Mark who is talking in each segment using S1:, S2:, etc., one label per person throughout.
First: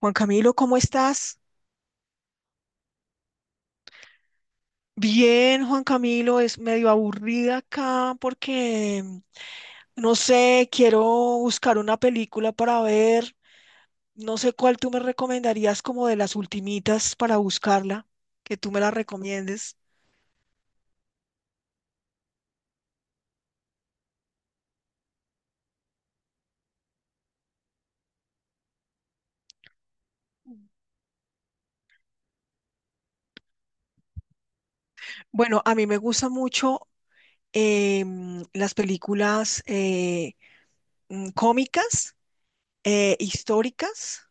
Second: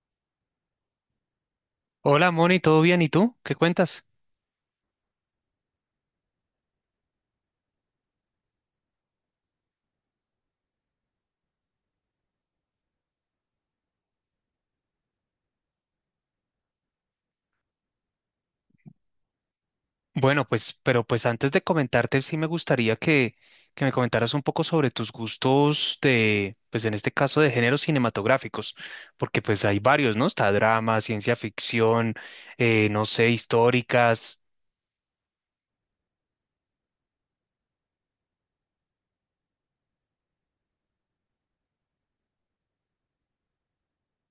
S1: Juan Camilo, ¿cómo estás?
S2: Hola Moni, ¿todo bien? ¿Y tú? ¿Qué cuentas?
S1: Bien, Juan Camilo, es medio aburrida acá porque, no sé, quiero buscar una película para ver. No sé cuál tú me recomendarías como de las ultimitas para buscarla, que tú me la recomiendes.
S2: Bueno, pues, pero pues antes de comentarte, sí me gustaría que me comentaras un poco sobre tus gustos de, pues en este caso, de géneros cinematográficos, porque pues hay varios, ¿no? Está drama, ciencia ficción, no sé, históricas.
S1: Bueno, a mí me gustan mucho las películas cómicas, históricas.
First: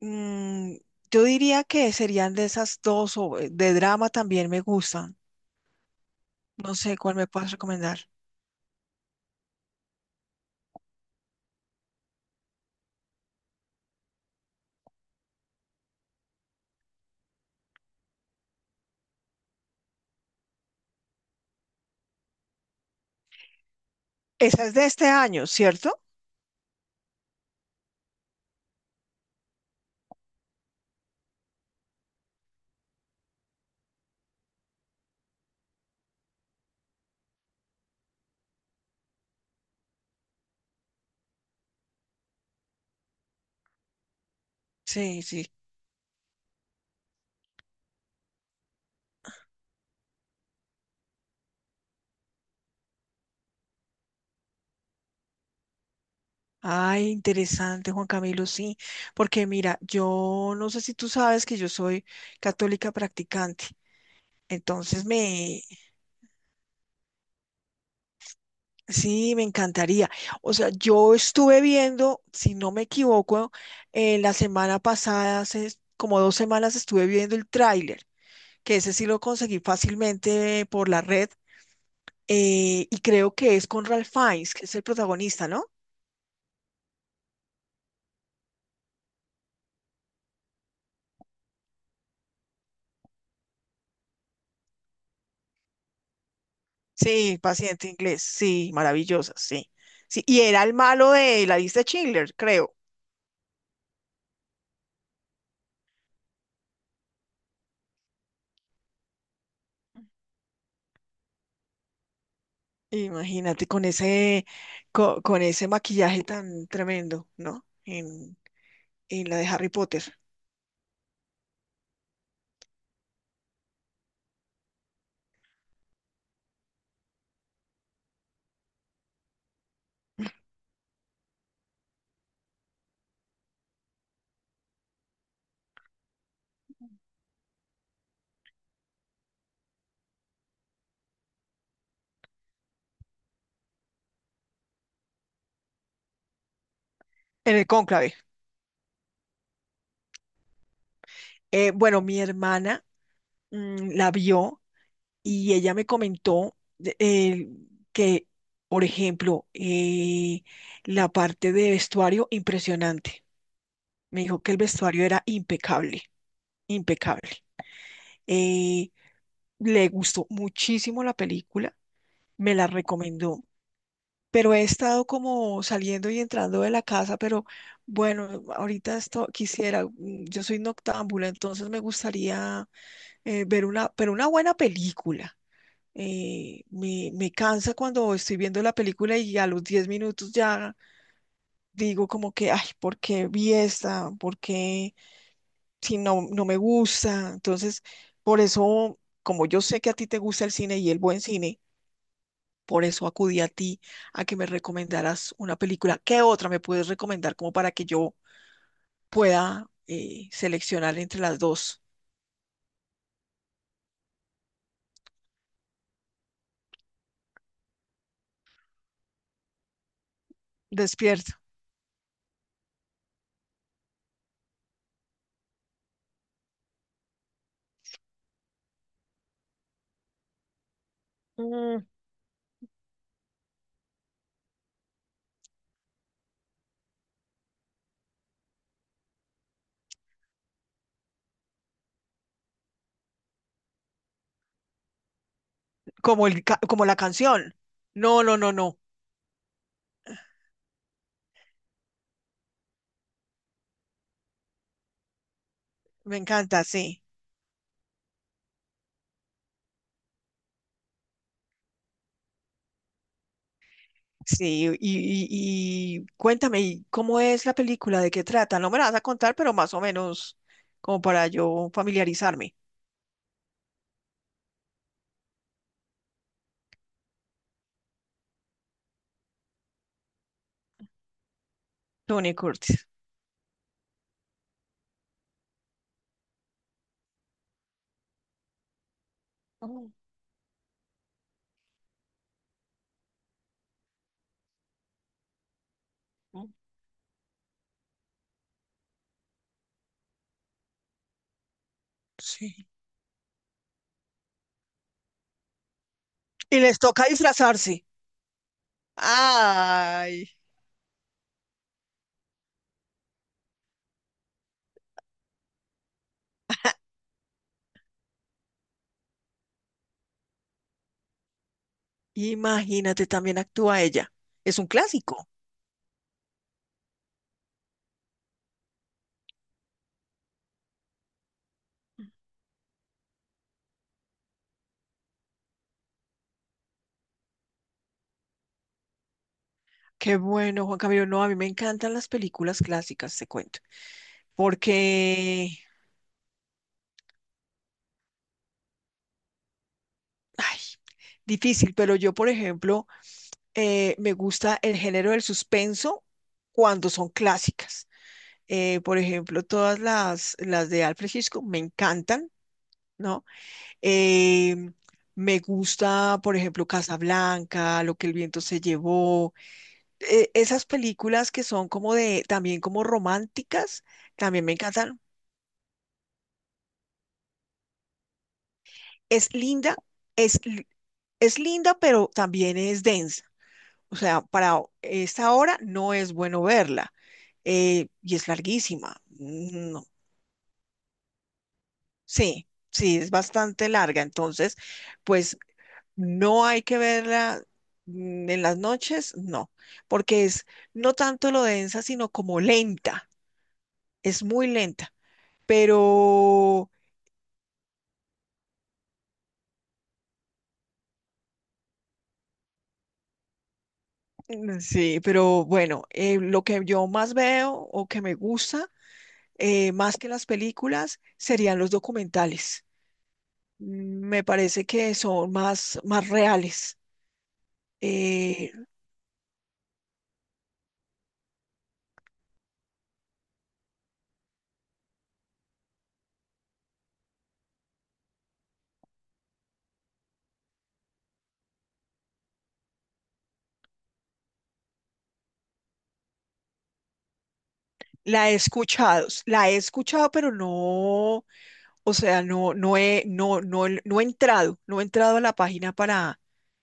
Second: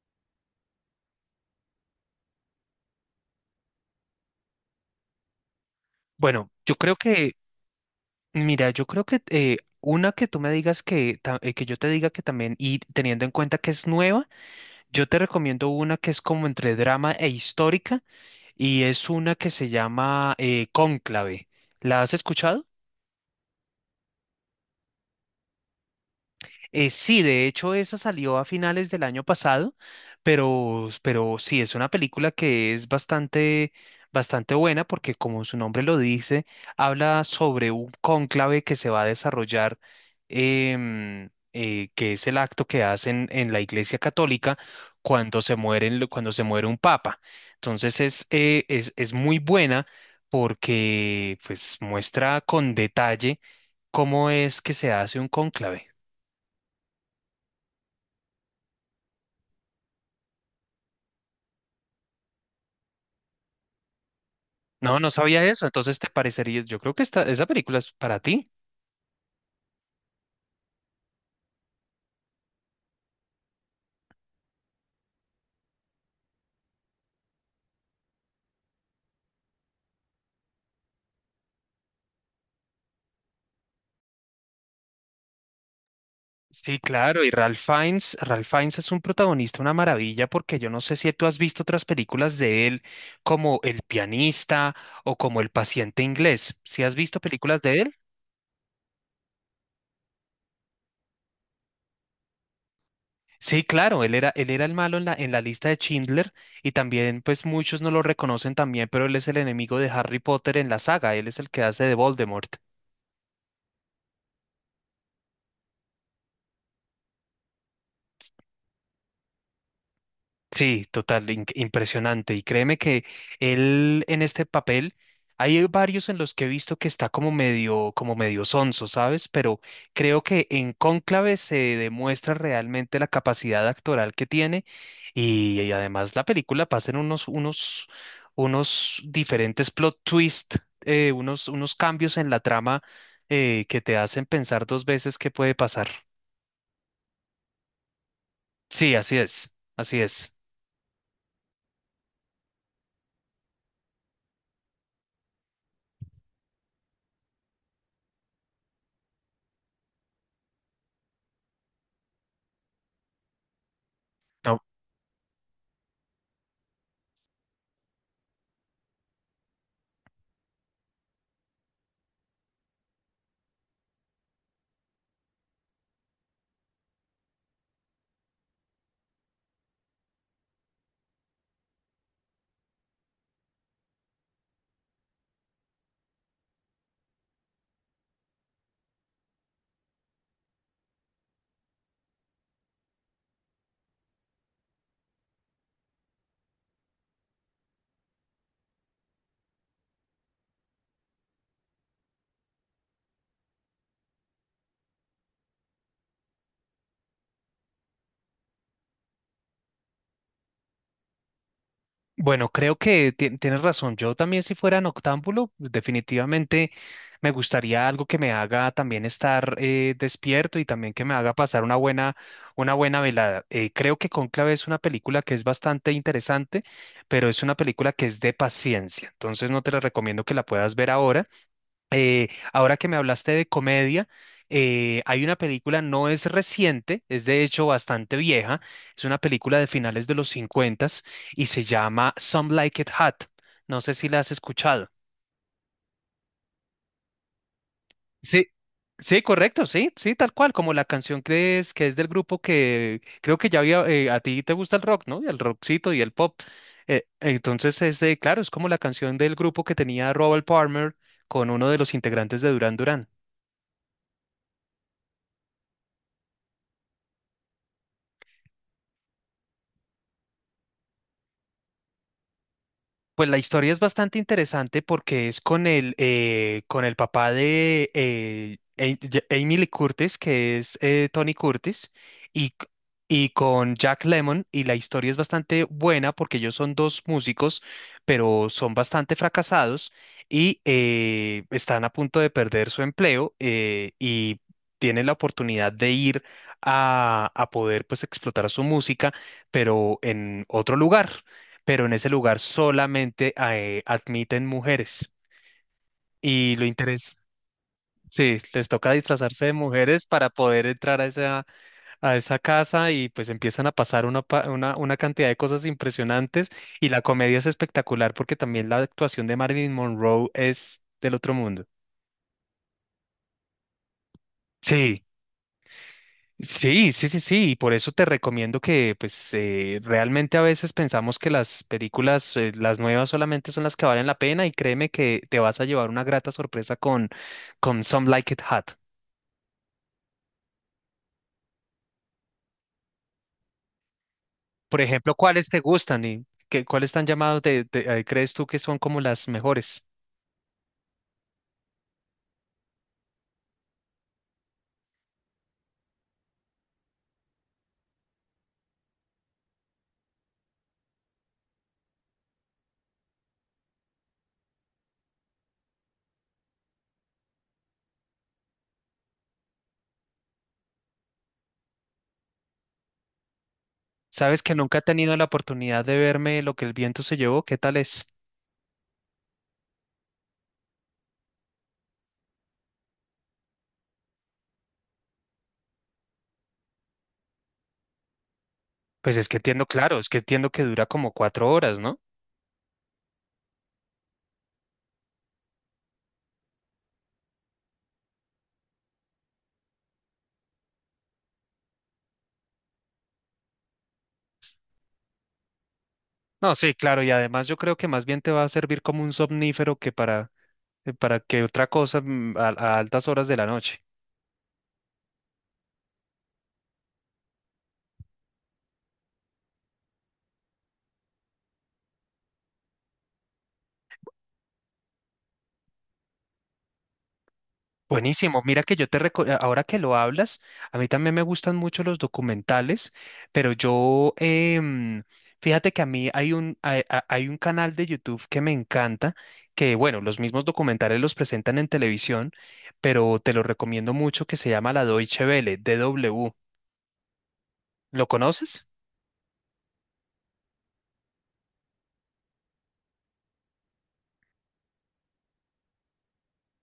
S1: Mm, yo diría que serían de esas dos, o de drama también me gustan.
S2: Bueno,
S1: No sé cuál me puedas recomendar.
S2: mira, yo creo que una que tú me digas que, que yo te diga que también, y teniendo en cuenta que es nueva, yo te recomiendo una que es como entre drama e histórica y es una que se llama Cónclave. ¿La has escuchado?
S1: Esa es de este año, ¿cierto?
S2: Sí, de hecho, esa salió a finales del año pasado, pero sí, es una película que es bastante, bastante buena porque, como su nombre lo dice, habla sobre un cónclave que se va a desarrollar, que es el acto que hacen en la Iglesia Católica
S1: Sí,
S2: cuando
S1: sí.
S2: cuando se muere un papa. Entonces es muy buena porque pues, muestra con detalle cómo es que se hace un cónclave.
S1: Ay, interesante, Juan Camilo, sí, porque mira, yo no sé si tú sabes que yo soy católica practicante,
S2: No,
S1: entonces
S2: no sabía
S1: me,
S2: eso. Entonces te parecería, yo creo que esa película es para ti.
S1: sí, me encantaría. O sea, yo estuve viendo, si no me equivoco, la semana pasada, hace como 2 semanas estuve viendo el tráiler, que ese sí lo conseguí fácilmente por la red, y creo que es con Ralph Fiennes, que es el protagonista, ¿no?
S2: Sí, claro. Y Ralph Fiennes es un protagonista, una maravilla, porque yo no sé si tú has visto otras películas de él, como El pianista o como El paciente inglés. ¿Sí has visto
S1: Sí,
S2: películas de
S1: paciente
S2: él?
S1: inglés, sí, maravillosa, sí. Sí, y era el malo de la lista de Schindler, creo.
S2: Sí, claro, él era el malo en la lista de Schindler y también, pues muchos no lo reconocen también, pero él es el enemigo de Harry Potter en la saga, él es el que hace de Voldemort.
S1: Imagínate con ese, ese maquillaje tan tremendo, ¿no? En la de Harry Potter,
S2: Sí, total, impresionante. Y créeme que él en este papel, hay varios en los que he visto que está como medio sonso, ¿sabes? Pero creo que en Cónclave se demuestra realmente la capacidad actoral que tiene y además la película pasa en unos diferentes plot twist, unos cambios en la trama que te hacen pensar dos veces qué puede pasar.
S1: en el cónclave.
S2: Sí, así es, así es.
S1: Bueno, mi hermana la vio y ella me comentó que, por ejemplo, la parte de vestuario, impresionante. Me dijo que el vestuario era impecable, impecable. Eh, le gustó muchísimo la película, me la recomendó, pero he estado como saliendo y entrando de la casa, pero bueno, ahorita esto quisiera, mm, yo soy noctámbula, entonces me gustaría ver una, pero una buena película. Me cansa cuando estoy viendo la película y a los 10 minutos ya digo como que, ay, ¿por qué vi esta? ¿Por qué? Si no, no me gusta. Entonces, por eso, como yo sé que a ti te gusta el cine y el buen cine, por eso acudí a ti a que me recomendaras una película. ¿Qué otra me puedes recomendar como para que yo pueda seleccionar entre las dos?
S2: Bueno, creo que tienes razón. Yo también si fuera noctámbulo, definitivamente me gustaría algo que me haga también estar despierto y también que me haga
S1: Despierto.
S2: pasar una buena velada. Creo que Cónclave es una película que es bastante interesante, pero es una película que es de paciencia. Entonces no te la recomiendo que la puedas ver ahora.
S1: Mm,
S2: Ahora que me hablaste de comedia, hay una película, no es reciente, es de hecho bastante vieja, es una película de finales de los 50 y se llama Some Like It Hot. No sé si la has escuchado.
S1: como como la canción. No, no,
S2: Sí,
S1: no, no.
S2: sí, correcto, sí, sí, tal cual, como la canción que es del grupo que creo que ya había, a ti te gusta el rock, ¿no? Y el rockcito y el
S1: Me
S2: pop.
S1: encanta, sí.
S2: Entonces, claro, es como la canción del grupo que tenía Robert Palmer con uno de los integrantes de Duran Duran.
S1: Sí, y cuéntame, ¿cómo es la película? ¿De qué trata? No me la vas a contar, pero más o menos como para yo familiarizarme.
S2: Pues la historia es bastante interesante porque es con el papá de Jamie Lee Curtis, que es Tony Curtis,
S1: Tony
S2: y, c-
S1: Curtis.
S2: y con Jack Lemmon. Y la historia es bastante buena porque ellos son dos músicos, pero son bastante
S1: Oh,
S2: fracasados y están a punto de perder su empleo y tienen la oportunidad de ir
S1: oh.
S2: a poder pues explotar su música, pero en otro lugar pero en ese lugar
S1: Sí.
S2: solamente admiten mujeres. Y
S1: Y
S2: lo
S1: les toca
S2: interés,
S1: disfrazarse.
S2: sí, les toca disfrazarse de mujeres
S1: Ay,
S2: para poder entrar a esa casa y pues empiezan a pasar una cantidad de cosas impresionantes y la comedia es espectacular porque también la actuación de Marilyn Monroe es del otro mundo.
S1: imagínate, también actúa ella. Es un
S2: Sí,
S1: clásico.
S2: sí, sí, sí, sí, y por eso te recomiendo que, pues, realmente a veces pensamos que las películas, las nuevas solamente son las que valen la pena y créeme que te vas a llevar una grata sorpresa con Some Like It Hot.
S1: Qué bueno, Juan Camilo. No, a mí me encantan las películas clásicas, te cuento.
S2: Por ejemplo, ¿cuáles
S1: Porque,
S2: te gustan y qué, cuáles están llamados de, crees tú que son como las mejores?
S1: ay, difícil, pero yo, por ejemplo, me gusta el género del suspenso cuando son clásicas. Por ejemplo, todas las de Alfred Hitchcock me encantan, ¿no? Eh, me gusta, por ejemplo, Casablanca, Lo que el viento se llevó. Esas películas que son como de, también como románticas,
S2: Sabes
S1: también me
S2: que nunca he
S1: encantan.
S2: tenido la oportunidad de verme Lo que el viento se llevó, ¿qué tal es?
S1: Es linda, es, li- es linda, pero también es densa. O sea, para esta hora no es bueno verla. Y es larguísima.
S2: Pues es que entiendo,
S1: No.
S2: claro, es que entiendo que dura como 4 horas, ¿no?
S1: Sí, sí, es bastante larga. Entonces, pues no hay que verla, mm, en las noches, no, porque es no tanto lo densa, sino como lenta. Es muy lenta,
S2: No,
S1: pero
S2: sí, claro, y además yo creo que más bien te va a servir como un somnífero que para que otra cosa a altas horas de la noche.
S1: mm, sí, pero bueno, lo que yo más veo o que me gusta, más que las películas, serían los documentales. Mm. Me parece que son más, más reales.
S2: Buenísimo,
S1: Eh,
S2: mira que yo ahora que lo hablas, a mí también me gustan mucho los documentales, pero yo, fíjate que a mí hay un canal de YouTube que me encanta, que bueno, los mismos documentales los presentan en televisión, pero te lo recomiendo mucho, que se llama La Deutsche Welle, DW. ¿Lo conoces?
S1: la he escuchado, pero no. O sea, no he entrado, no he entrado a la página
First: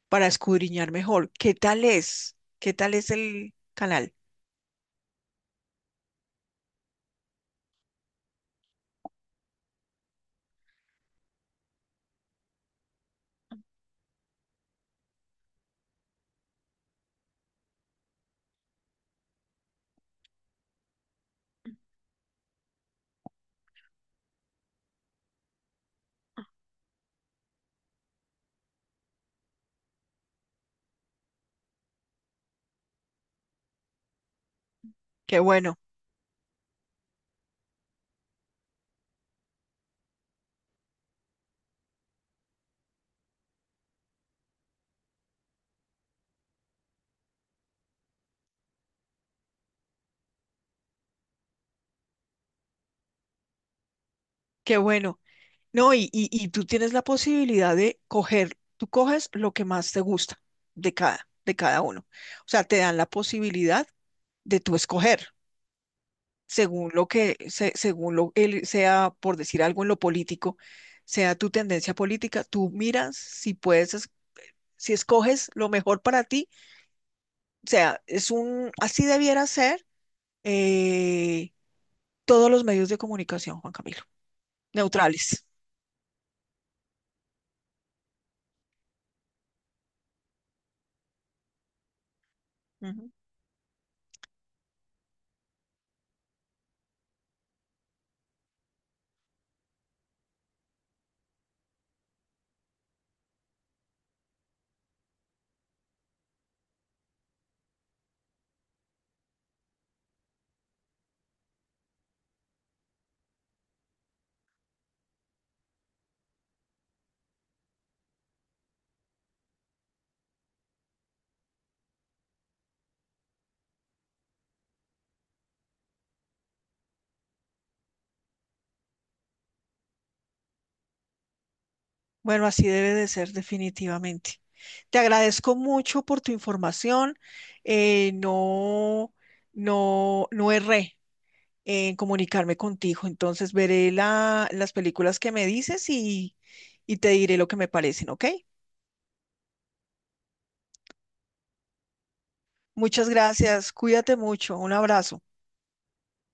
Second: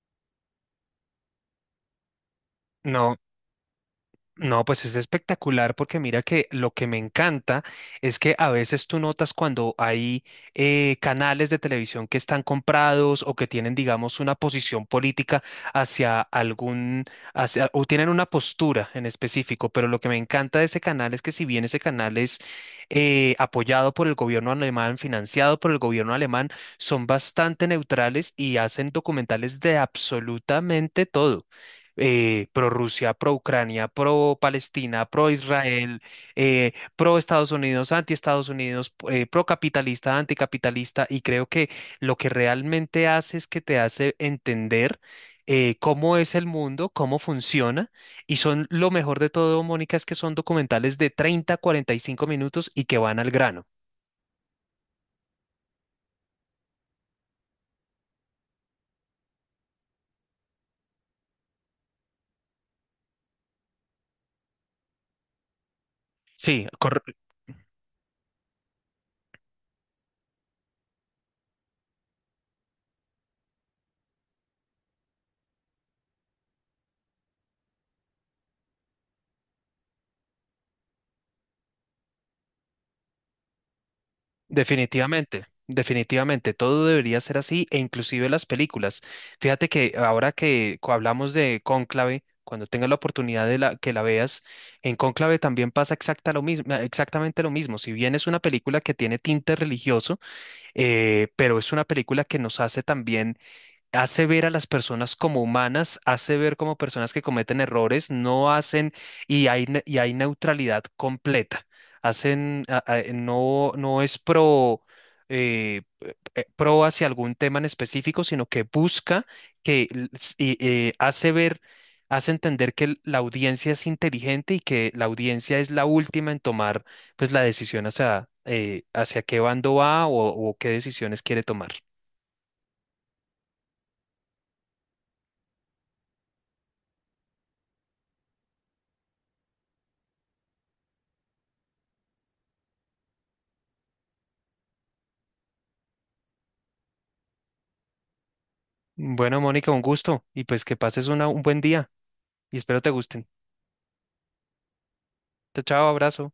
S1: para escudriñar mejor. ¿Qué tal es? ¿Qué tal es
S2: No.
S1: el canal?
S2: No, pues es espectacular porque mira que lo que me encanta es que a veces tú notas cuando hay canales de televisión que están comprados o que tienen, digamos, una posición política hacia algún, o tienen una postura en específico, pero lo que me encanta de ese canal es que si bien ese canal es apoyado por el gobierno alemán, financiado por el gobierno alemán, son bastante neutrales y hacen documentales de absolutamente todo pro Rusia, pro Ucrania, pro Palestina, pro
S1: Qué bueno,
S2: Israel, pro Estados Unidos, anti Estados Unidos, pro capitalista, anticapitalista, y creo que lo que realmente hace es que te hace entender cómo es el mundo, cómo funciona, y son lo mejor de todo, Mónica, es que son documentales de 30, 45 minutos y que van al grano.
S1: qué bueno. No, y tú tienes la posibilidad de coger, tú coges lo que más te gusta de cada uno. O sea, te dan la posibilidad de tú escoger
S2: Sí,
S1: según según lo él sea, por decir algo en lo político, sea tu tendencia política, tú miras si puedes, si escoges lo mejor para ti. O sea, es un, así debiera ser eh, todos los medios de comunicación, Juan Camilo,
S2: definitivamente,
S1: neutrales.
S2: definitivamente, todo debería ser así e inclusive las películas. Fíjate que ahora que hablamos de Cónclave, cuando tengas la
S1: Ujú.
S2: oportunidad de que la veas, en Cónclave también pasa exacta lo mismo, exactamente lo mismo. Si bien es una película que tiene tinte religioso, pero es una película que nos hace también, hace ver a las personas como humanas, hace ver como personas que cometen errores, no hacen y y hay neutralidad completa. No, no es pro, eh, pro hacia algún tema en específico, sino que busca que l- s- y, hace ver, hace entender que la audiencia es inteligente y que la audiencia es la última en tomar pues la decisión hacia qué bando va o qué decisiones quiere tomar.
S1: Bueno, así debe de ser definitivamente. Te agradezco mucho por tu información. eh, no, no, no erré en comunicarme contigo. Entonces veré las películas que me dices y te diré lo que me parecen, ¿ok?
S2: Bueno, Mónica, un gusto y pues que pases un buen día y espero te
S1: Muchas
S2: gusten.
S1: gracias. Cuídate mucho. Un abrazo.
S2: Chao, chao, abrazo.